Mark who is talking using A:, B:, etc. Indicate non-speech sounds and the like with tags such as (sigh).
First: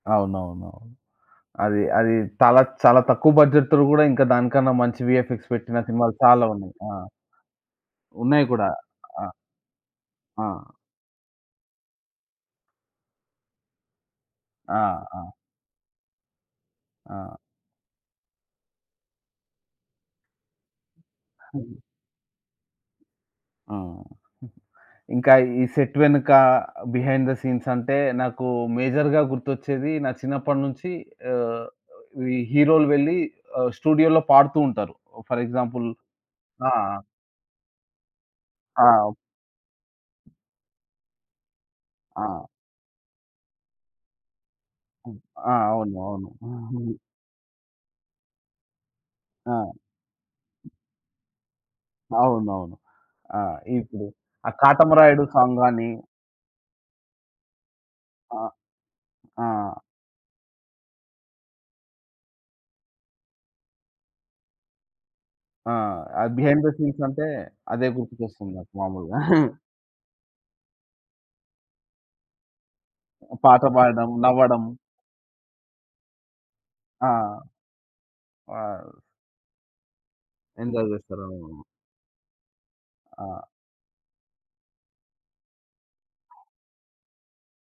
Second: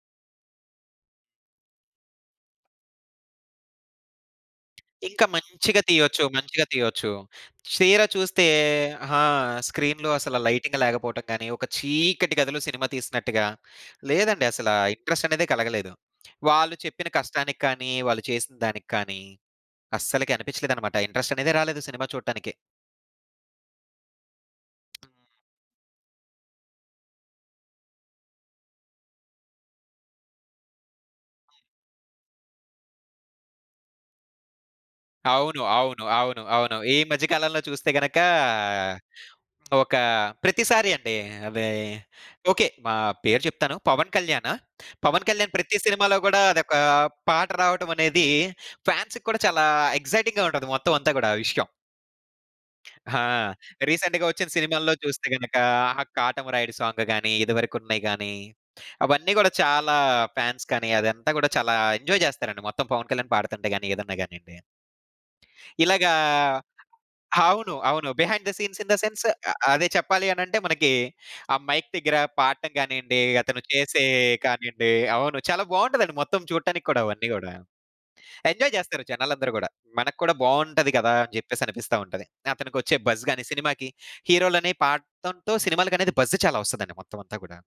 A: అవునవునునవును. అది అది తాలా చాలా తక్కువ బడ్జెట్ త్రు కూడా ఇంకా దానికన్నా మంచి
B: ఇంకా
A: వీఎఫ్ఎక్స్ పెట్టిన
B: మంచిగా
A: సినిమాలు
B: తీయొచ్చు
A: చాలా
B: మంచిగా
A: ఉన్నాయి. ఆ!
B: తీయొచ్చు. చీర
A: ఉన్నాయి
B: చూస్తే
A: కూడా.
B: ఆ!
A: ఆ!
B: స్క్రీన్‌లో అసలు
A: ఆ!
B: లైటింగ్ లేకపోవటం గాని, ఒక చీకటి గదులు సినిమా తీసినట్టుగా లేదండి. అసల
A: ఆ!
B: ఇంట్రెస్ట్
A: ఆ!
B: అనేదే కలగలేదు. వాళ్ళు చెప్పిన
A: ఆ!
B: కష్టానికి కానీ, వాళ్ళు చేసిన దానికి కానీ, అస్సలకి అనిపించలేదన్నమాట. ఇంట్రెస్ట్ అనేదే రాలేదు
A: అయి
B: సినిమా చూడటానికి.
A: అవును. (giggles)
B: హ్మ్.
A: ఇంకా ఈ సెట్ వెనుక, బిహైండ్ ద సీన్స్ అంటే నాకు మేజర్‌గా గుర్తొచ్చేది నా చిన్నప్పటి నుంచి
B: హ్మ్.
A: ఆహ్, ఈ హీరోలు వెళ్లి ఆహ్, స్టూడియోలో పాడుతూ ఉంటారు. ఓ ఫర్
B: అవును,
A: ఎగ్జాంపుల్
B: అవును, అవును,
A: ఆ!
B: అవును. ఈ మధ్య కాలంలో చూస్తే గనక,
A: ఆ!
B: ఒక ప్రతిసారి అండి. అది
A: ఆ!
B: ఓకే. మా పేరు చెప్తాను పవన్ కళ్యాణు.
A: హ్మ్.
B: పవన్
A: ఆ!
B: కళ్యాణ్ ప్రతి
A: అవును.
B: సినిమాలో
A: అవును.
B: గూడా, అదొక
A: (giggles)
B: పాట రావటం అనేది ఫాన్స్‌కి కూడా, చాలా
A: ఆ!
B: ఎక్సైటింగ్‌గా ఉంటది మొత్తం అంతా గూడా ఆ విషయం.
A: అవునవును.
B: ఆ!
A: ఆ! ఇప్పుడు
B: రీసెంట్‌గా ఒచ్చిన
A: ఆ
B: సినిమాల్లో
A: 'కాటమరాయుడు'
B: చూస్తే గనుక,
A: సాంగ్‌ గాని
B: ఆ 'కాటమరాయుడు' సాంగ్ గాని, ఇదివరకు ఉన్నయి గాని
A: ఆ!
B: అవన్నీ
A: ఆ!
B: గూడా చాలా ఫాన్స్ కని అదంతా గూడా చాలా ఎంజాయ్ జేస్తారండి మొత్తం పవన్ కళ్యాణ్ పాడుతుంటే గాని ఏదన్నా గానియండి.
A: ఆ!
B: ఇలాగా
A: ఆ బిహైండ్ ద సీన్స్ అంటే
B: అవును.
A: అదే
B: అవును. బిహైండ్
A: గుర్తుకొస్తుంది
B: ద
A: నాకు
B: సీన్స్ ఇన్ ద
A: మాములుగా.
B: సెన్స్ ఆహ్,
A: (chuckles)
B: అదే చెప్పాలి అని అంటే మనకి, ఆ మైక్ దగ్గర పాడటం గానియండి,
A: ఆ! పాట
B: అతను చేసే
A: పాడడం, నవ్వడం.
B: కానియండి అవును. చాలా బాగుంటదండి. మొత్తం చూడటానికి కూడా అవన్నీ
A: ఆ!
B: గూడా. Enjoy
A: wow!
B: జేస్తారు జనాలందరూ గూడా, మనకు కూడా
A: ఎంజాయ్
B: బాగుంటది గదా!
A: జేస్తారు.
B: అని
A: అవునవును.
B: జెప్పేసి అనిపిస్తా ఉంటది. అతనికొచ్చే బజ్‌
A: ఆ!
B: గాని సినిమాకి హీరోలని పాడటంతో సినిమాలకి బజ్‌ చాలా ఒస్తదండి మొత్తం అంతా గూడా.